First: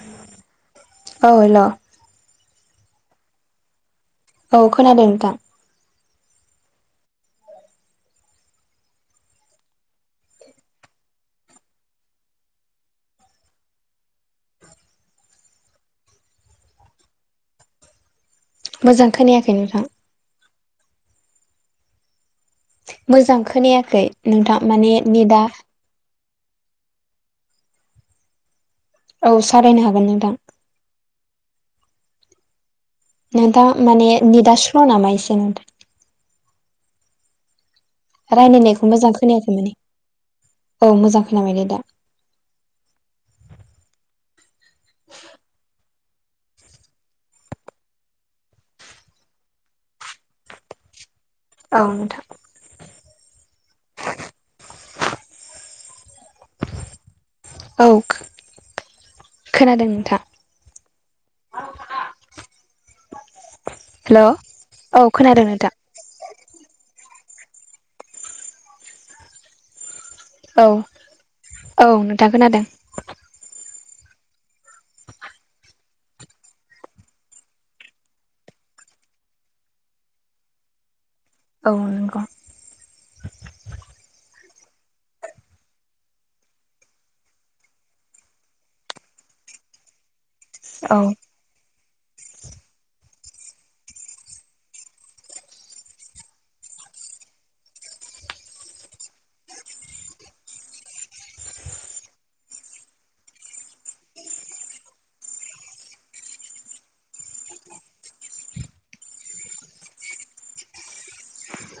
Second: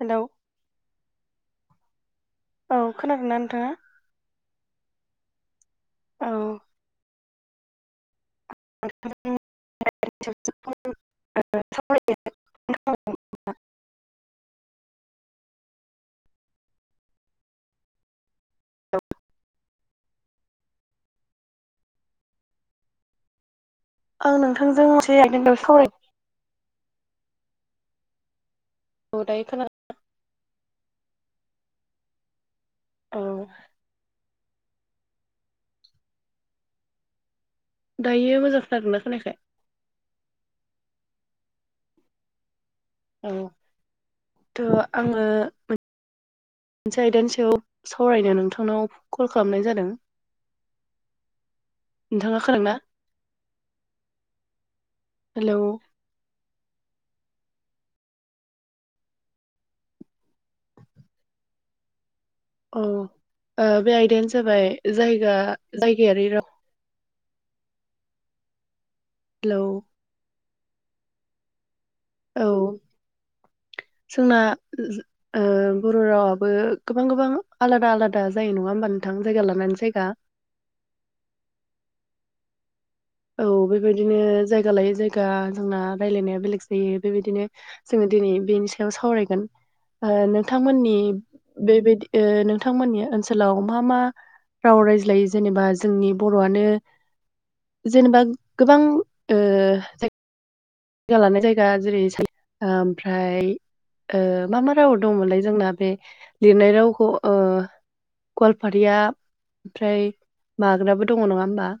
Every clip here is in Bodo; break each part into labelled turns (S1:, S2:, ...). S1: हेलौ
S2: औे हेल
S1: औ खोनादों ना नोंथाङा
S2: औ खोनादों नोंथां
S1: औ [unintelligible] [inaudible]
S2: मोजां खोनायाखै नोंथां मोजां खोनायाखै
S1: आं
S2: नोंथां
S1: नोंथांजों
S2: माने
S1: मोनसे
S2: नेदा
S1: आयदानि सायाव सावरायनो
S2: औ
S1: दायो खोना
S2: सावरायनो हागोन नोंथां
S1: औ
S2: नोंथां माने निदास्ल' नामा एसे नोंथां रायज्लायनायखौ मोजां खोनायाखै माने औ मोजां खोनाबाय दे दा
S1: औ थ' आङो मोनसे आयदानि सायाव सावरायनो नोंथांनाव कल खालामनाय जादों
S2: औ
S1: [inaudible]
S2: नोंथां
S1: नोंथाङा खोनादोंना हेल'
S2: औ खोनादों नोंथां
S1: औ बे
S2: हेल'
S1: आयदायानो जाबाय
S2: औ
S1: जायगा
S2: खोनादों नोंथां
S1: जायगायारि राव हेल'
S2: औ औ नों
S1: औ जोंना बर' रावाबो गोबां गोबां आलादा आलादा जायो नङा होमबा नोंथां जायगा लानानै जायगा
S2: औ नंगौ
S1: औ बेबायदिनो जायगा लायै जायगा जोंना रायलायनाया बेलेग जायो बेबायदिनो जोङो दिनै बेनि सायाव सावरायगोन नोंथांमोननि
S2: औ
S1: बेबायदि नोंथांमोननि ओनसोलाव मा मा राव रायज्लायो जेनेबा जोंनि बर'आनो जेनेबा गोबां ज जायगा लानाय जायगा जेरै ओमफ्राय मा मा राव दंमोनलाय जोंना बे लिरनाय रावखौ गवालपारिया ओमफ्राय माग्राबो दङ नङा होमबा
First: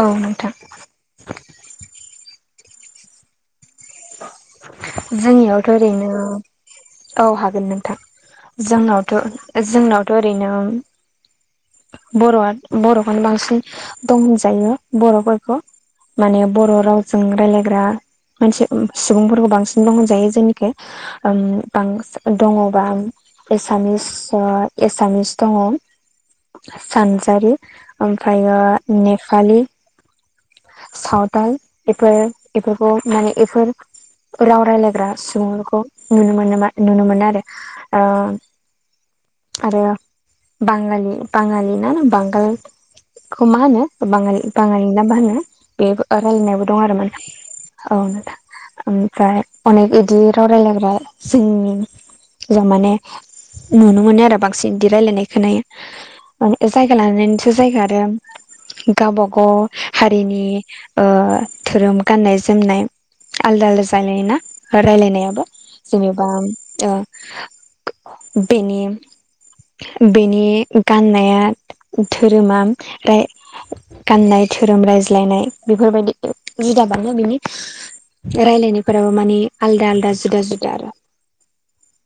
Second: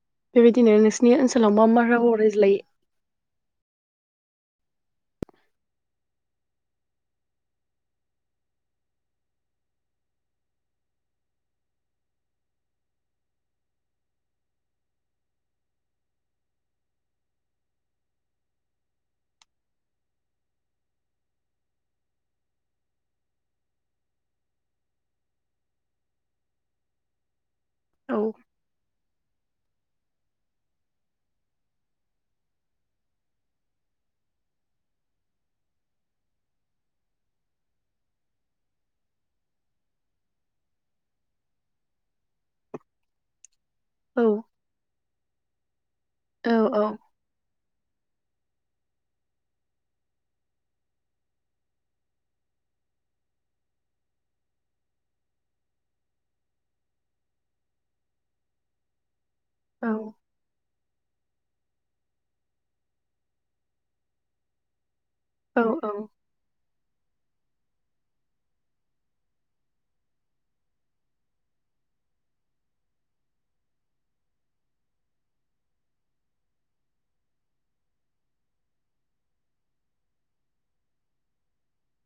S2: औ नोंथां
S1: बेबायदिनो नोंसिनि ओनसोलाव मा मा राव रायज्लायो
S2: जोंनियावथ' ओरैनो औ हागोन नोंथां जोंनावथ' जोंनावथ' ओरैनो बर'आ बर'खौनो बांसिन दंहोनजायो बर'फोरखौ माने बर' रावजों रायलायग्रा मानसि सुबुंफोरखौ बांसिन दंहोनजायो जोंनिखै ओं बां दङबां एसामिस एसामिस दङ सानजारि
S1: औ
S2: ओमफ्रायो नेपालि साावथाल एफोर एफोरखौ माने एफोर राव रायलायग्रा सुबुंफोरखौ नुनो मोनोमा नुनो मोनो आरो ओ आरो बाङालि बाङालि ना बांगालखौ मा होनो
S1: औ
S2: बाङालि बाङालि ना मा होनो बे रायलायनायबो दं
S1: औ औ
S2: आरो माने औ। ओमफ्राय अनेक इदि राव रायलायग्रा जोंनि जों माने नुनो मोनो आरो बांसिन इदि रायलायनाय खोनायो। माने जायगा लानानैसो जायगा आरो गावबागाव
S1: औ।
S2: नि ओ धोरोम गान्नाय-जोमनाय आलदा आलदा जानायोना रायलायनायाबो
S1: औ औ
S2: जेनेबा ओ बेनि बेनि गाननाया धोरोमा राय गाननाय धोरोम रायज्लायनाय बेफोरबायदि जुदाबानो बिनि रायलायनायफोराबो मानि आलदा आलदा जुदा जुदा आरो।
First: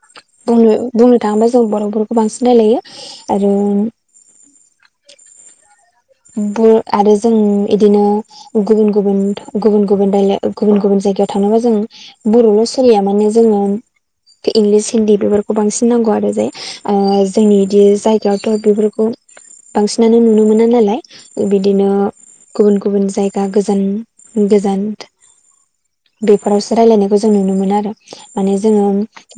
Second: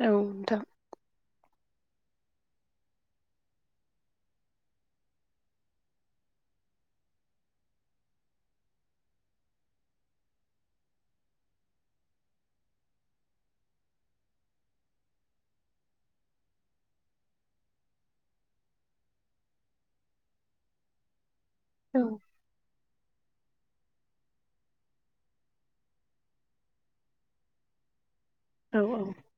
S1: नोंथां
S2: बुंनो बुंनो थाङोबा जों बर'फोरखौ बांसिन रायलायो आरो ब आरो जोंनि इदिनो गुबुन गुबुन गुबुन गुबुन रायला गुबुन गुबुन जायगायाव थांनोबा जों बर'ल' सोलिया माने जोङो इंलिस हिन्दी बेफोरखौ बांसिन नांगौ आरो जे। ओ जोंनि इदि जायगायावथ' बेफोरखौ बांसिनानो नुनो मोना नालाय बिदिनो
S1: औ
S2: गुबुन गुबुन जायगा गोजान गोजान। बेफोरावसो रायलायनायखौ जों नुनो मोनो आरो माने
S1: औ
S2: जोङो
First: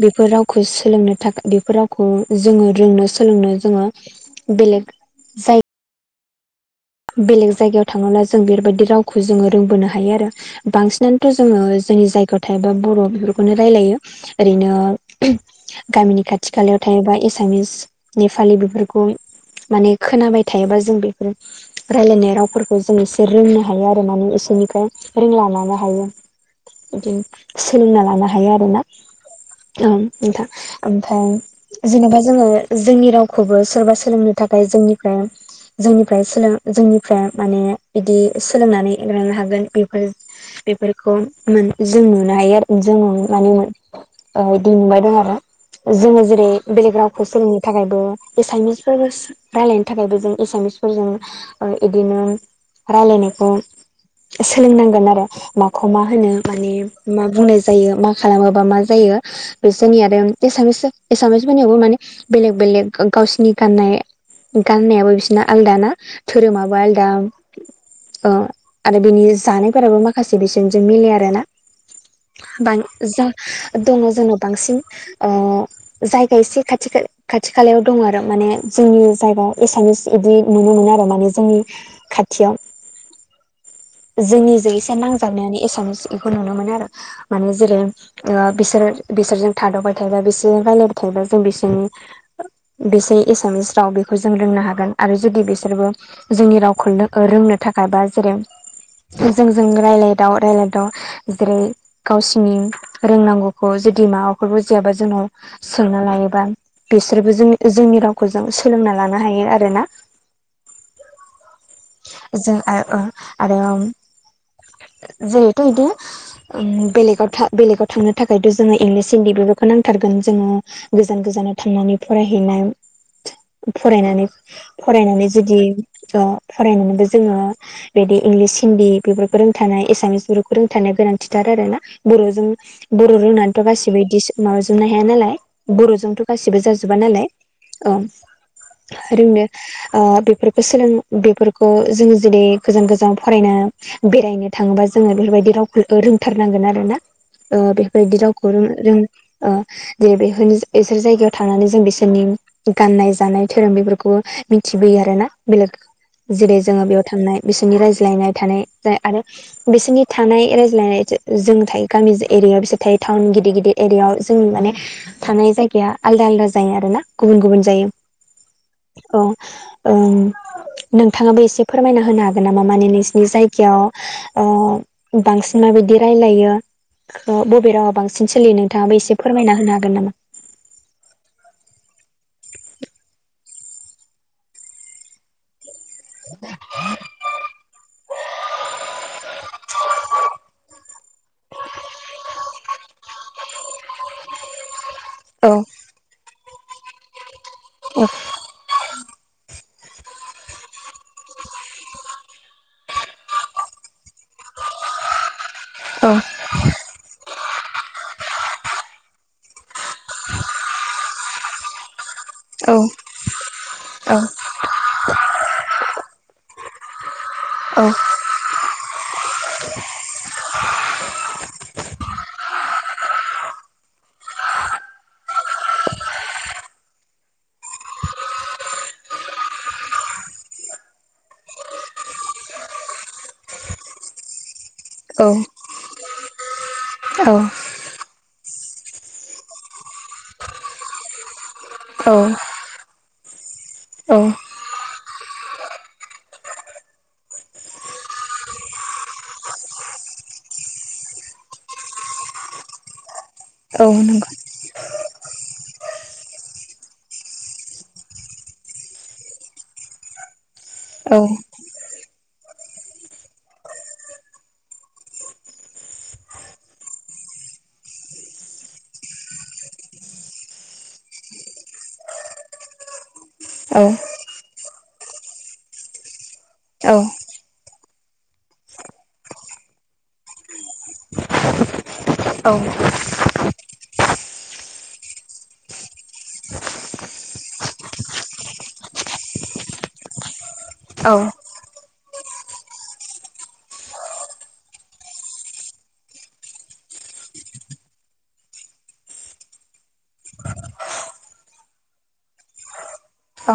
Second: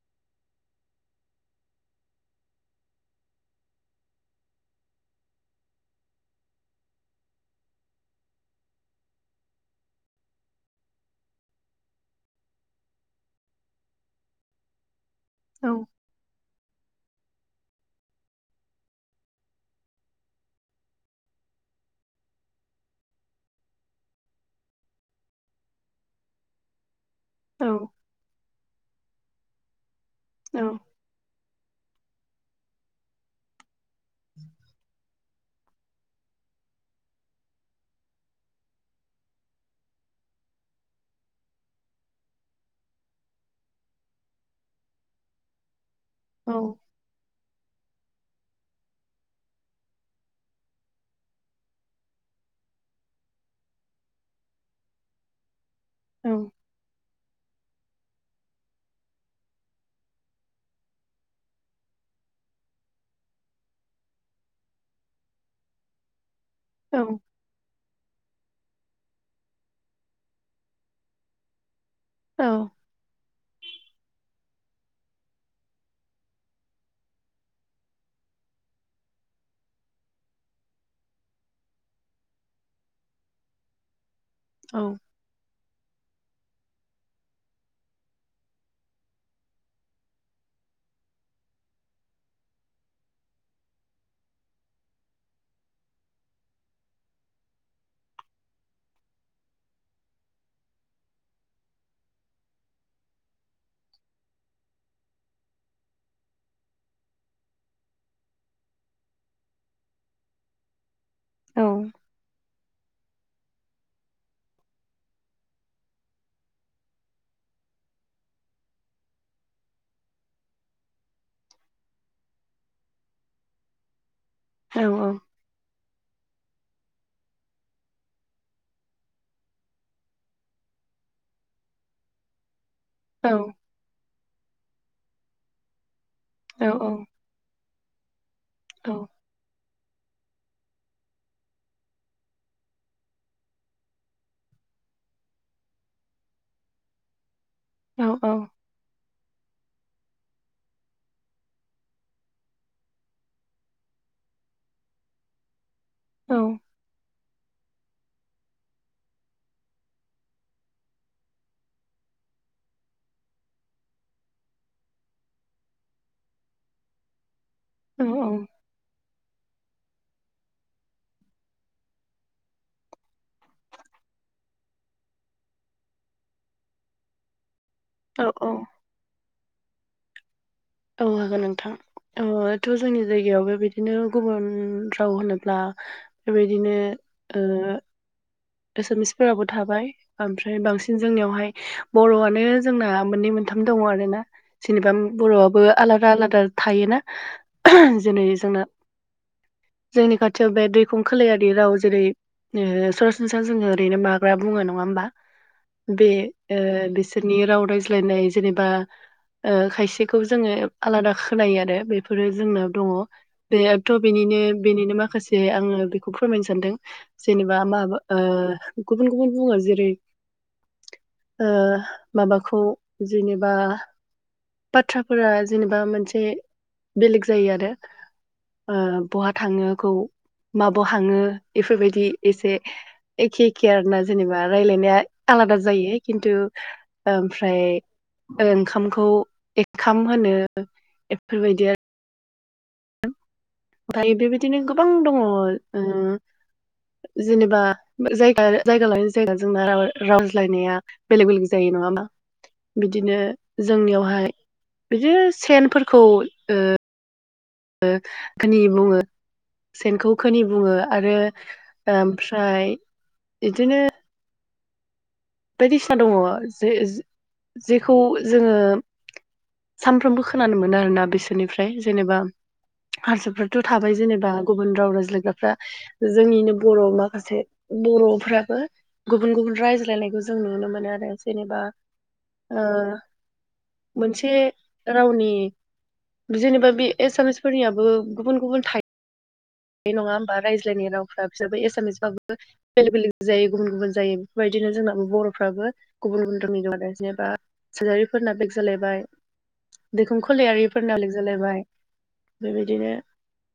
S2: बेफोर रावखौ सोलोंनो थाखाय बेफोर रावखौ जोङो रोंनो सोलोंनो जोङो बेलेग जाय बेलेग जायगायाव थाङोब्ला जों बेफोरबायदि रावखौ जोङो रोंबोनो हायो आरो। बांसिनानोथ' जोङो जोंनि जायगायाव थायोबा बर' बेफोरखौनो रायलायो। ओरैनो
S1: औ
S2: [unintelligible] गामिनि खाथि खालायाव थायोबा एसामिस, नेपालि बेफोरखौ माने खोनाबाय थायाबा जों बेफोरो रायलायनाय रावफोरखौ जों एसे रोंनो हायो आरो माने एसोरनिफ्राय रोंना लानो हायो। बिदिनो
S1: औ
S2: सोलोंना लानो हायो आरोना। औ नोंथां
S1: औ
S2: ओमफाय जेनेबा जोङो जोंनि रावखौबो सोरबा सोर सोलोंनो थाखाय जोंनिफ्राय जोंनिफ्राय सोलों जोंनिफ्राय माने बिदि सोलोंनानै लांनो हागोन बेफोर बेफोरखौ मोन जों नुनो हायो आरो जों माने ओ इदि नुबाय दं आरो जोङो जेरै
S1: औ
S2: बेलेग रावखौ सोलोंनो थाखायबो एसामिसफोर रायलायनो थाखायबो जों एसामिसफोरजों औ इदिनो रायलायनायखौ सोलोंनांगोन आरो। माखौ मा होनो
S1: औ
S2: माने मा बुंनाय जायो मा खालामोबा मा जायो। बिसोरनि आरो एसामिस एसामिसफोरनियावबो माने बेलेग बेलेग ओ गावसिनि गाननाय गाननायाबो बिसिना आलदा ना धोरोमाबो
S1: औ
S2: आलदा। अ आरो बिनि जानायफोराबो माखासे बिसोरनिजों मिलाया आरोना। बां जा दङ जोंनाव बांसिन ओ जायगा एसे खाथि खा। खाथि खालायाव दं आरो माने जोंनि जायगायाव एसामिस इदि नुनो मोनो आरो ना। बो जोंनि खाथियाव जोंनिजों
S1: औ
S2: एसे नां थाबनायानो एसामिस इखौ नुनो मोनो आरो माने जेरै ओ बिसोर बिसोरजों थाद'बाय थायोबा बिसोरजों रायलायबाय थायोबा जों बिसोरनि बेसै एसामिस राव बेखौ जों रोंनो हागोन आरो जुदि बिसोरबो जोंनि रावखौनो रोंनो थाखाय बा जेरै जोंजों रायलायदाव रायलायदाव जेरै गावसिनि रोंनांगौखौ जुदि माबाफोर बो बुजियाबा जोंनाव सोंना लायोबा बिसोरबो जोंनि जोंनि रावखौ जों सोलोंना लानो हायो आरोना।
S1: औ
S2: जों आ ओ आरो जिहेथु इदिनो ओम बेलेगाव था बेलेगाव थांनो थाखायथ' जोङो इंलिस हिन्दी बेफोरखौ नांथारगोन जोङो गोजान गोजानाव थांनानै फरायहैनाय फरायनानै फरायनानै जुदि ओ फरायनोबो जोङो बिदि इंलिस हिन्दी बेफोरखौ रोंथानाय एसामिस बेफोरखौ रोंथानाया गोनांथिथार आरो ना? बर'जों बर' रोंनानैथ' गासिबो इदि माबाजोबनो हाया नालाय बर'जोंथ' गासिबो
S1: औ
S2: जाजोबा नालाय। औ रोंनाया ओ बेफोरखौ सोलों बेफोरखौ जोङो जेरै गोजान गोजान फरायना बेरायनो थाङोबा जोङो बेफोरबायदि रावखौ रोंथारनांगोन आरो ना? ओ बेफोरबायदि रावखौ रों रों ओ जेरै बेफोरनि बिसोर जायगायाव थानानै जों बिसोरनि गाननाय जानाय धोरोम बेफोरखौ मिथिबोयो आरो ना बेलेग जेरै जोङो बेयाव थांनाय बिसोरनि रायज्लायनाय थानाय जाय आरो बिसोरनि थानाय रायज्लायनाय जो जों थायो गामि एरियायाव बिसोर थायो टाउन गिदिर गिदिर एरियाायाव जोंनि माने थानाय जायगाया आलदा आलदा जायो आरो ना गुबुन गुबुन जायो।
S1: औ औ
S2: औ ओम नोंथाङाबो एसे फोरमायना होनो हागोन नामा माने नोंसिनि जायगायाव ओ बांसिन माबायदि रायलायो ओ बबे रावा बांसिन
S1: औ
S2: सोलियो नोंथाङाबो एसे फोरमायना होनो हागोन नामा?
S1: औ हागोन नोंथां थ' जोंनि जायगायावबो बिदिनो गुबुन राव होनोब्ला बेबायदिनो ओ एसामिसफोराबो थाबाय ओमफ्राय बांसिन जोंनियावहाय बर'आनो जोंना मोननै मोनथाम दङ आरो ना? जेनेबा
S2: औ
S1: बर'आबो आलादा आलादा थायोना
S2: औ
S1: जेरै जोंना जोंनि खाथियाव बे दैखं खोलेरारि राव जेरै ओ सरास [unintelligible] जोङो ओरैनो माग्रा बुङो नङा ओमबा बे
S2: औ
S1: ओ बिसोरनि राव रायज्लायनाय जेनेबा ओ खायसेखौ जोङो आलादा खोनायो आरो बेफोरो जोंनाव दङ। बेथ' बेनिनो बेनिनो माखासे आङो बेखौ फोरमायनो सानदों जेनेबा माबा
S2: औ
S1: ओ गुबुन गुबुन बुङो जेरै ओ माबाखौ जेनेबा बाथ्राफोरा जेनेबा मोनसे बेलेग जायो आरो ओ बहा थाङोखौ माबाव हाङो इफोरबायदि इसे एखे एख के आरोना जेनेबा रायलायनाया आलादा जायो किन्तु
S2: औ
S1: ओमफ्राय ओंखामखौ एखाम होनो एफोरबायदि आर
S2: औ
S1: ओमफाय
S2: औ
S1: बेबायदिनो गोबां दङ ओ जेनेबा जायगा जायगा लायै जायगा जोंना राव रावज्लायनाया बेलेग बेलेग जायो नङा ओमबा? बिदिनो
S2: औ
S1: जोंनियावहाय
S2: नंगौ
S1: बिदिनो सेनफोरखौ ओ ओ खोनि बुङो। सेनखौ खोनि बुङो आरो
S2: औ
S1: ओमफ्राय इदिनो बायदिसिना दङ जे जेखौ जोङो सानफ्रोमबो खोनानो मोनो आरोना बिसोरनिफ्राय जेनेबा हारसाफ्राथ'
S2: औ
S1: थाबाय जेनेबा गुबुन राव रायज्लायग्राफ्रा जोंनिनो बर'
S2: औ
S1: माखासे बर'फ्राबो गुबुन गुबुन रायज्लायनायखौ जो जों नुनो मोनो आरो जेनेबा
S2: औ
S1: ओ मोनसे रावनि जेनेबा बे एसामिसफोरनियाबो गुबुन गुबुन था बे नङा होमबा रायज्लायनाय
S2: औ
S1: रावफ्रा बिसोर एसामिस एबा गु बेलेग बेलेग जायो गुबुन गुबुन जायो बेफोरबायदिनो जोंनाबो बर'फ्राबो गुबुन गुबुन रोखोमनि जेनेबा सार्जारिफोरना बेक जालायबाय दैखुन खलारिफोरना लिक जालायबाय बेबायदिनो
S2: औ।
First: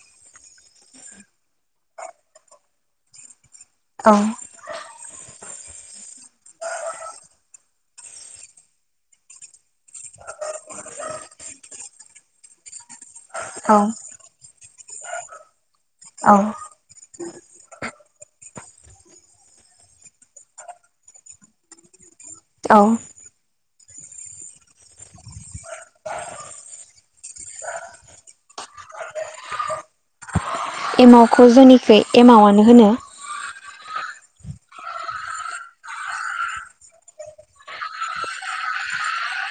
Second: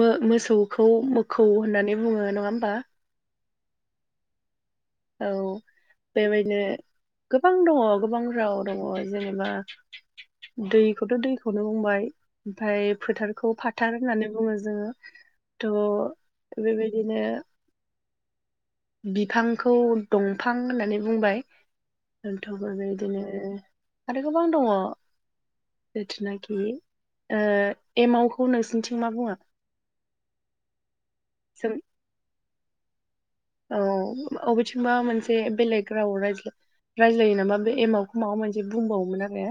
S1: मो मोसौखौ मोखौ होननानै बुङो नङा होमबा?
S2: औ
S1: औ बेबायदिनो गोबां दङ गोबां राव दङ जेनेबा दैखौथ' दैखौनो बुंबाय ओमफ्राय फोथारखौ
S2: औ
S1: फाथार होननानै बुङो जोङो थह
S2: औ
S1: बेबायदिनो बिफांखौ दंफां होननानै बुंबाय दन्थ'फोर
S2: औ
S1: बे इदिनो आरो गोबां दङ। जिथुनाखि ओ एमावखौ नोंसिनिथिं मा बुङो?
S2: एमावखौ
S1: जों
S2: जेनिखुइ एमावनो होनो।
S1: औ अबेथिंबा मोनसे बेलेग राव रायज्लाय रायज्लायो नामा बे एम आावखौ माबा मोनसे बुंबावोमोन आरो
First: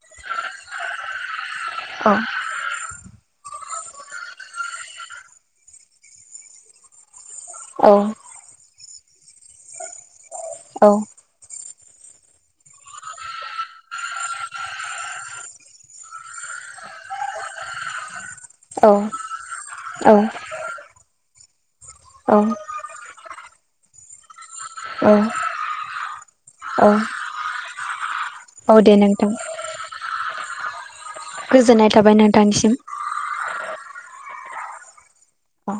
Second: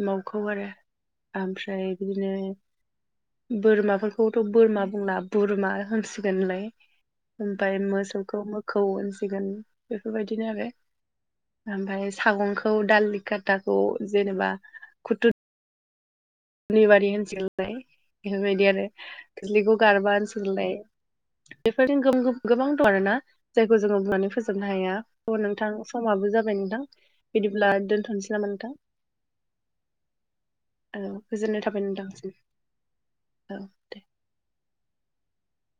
S1: एमावखौ आरो आमफ्राय
S2: औ
S1: बेबादिनो बोरमाफोरखौथ' बोरमा बुंला बुरमा होनसिगोनलाय ओमफ्राय
S2: औ
S1: मोसौखौ मोखौ होनसिगोन बेफोरबायदिनो आरो।
S2: औ
S1: ओमफ्राय सागंखौ दालि खाथाखौ जेनेबा खुथुर निबारि होनसलाय बेफोरबायदि आरो
S2: औ
S1: खोस्लिखौ
S2: औ
S1: गारबा होनसलाय। बेफोरजों
S2: औ
S1: गोबां दं आर ना। जायखौ जोङो बुंनानै फोजोबनो हाया नोंथां समाबो जाबाय नोंथां
S2: औ
S1: बिदिब्ला दोनथ'नोसै। नोंथां
S2: औ दे नोंथां
S1: औ गोजोननाय थाबाय नोंथांसिम। औ दे।
S2: औ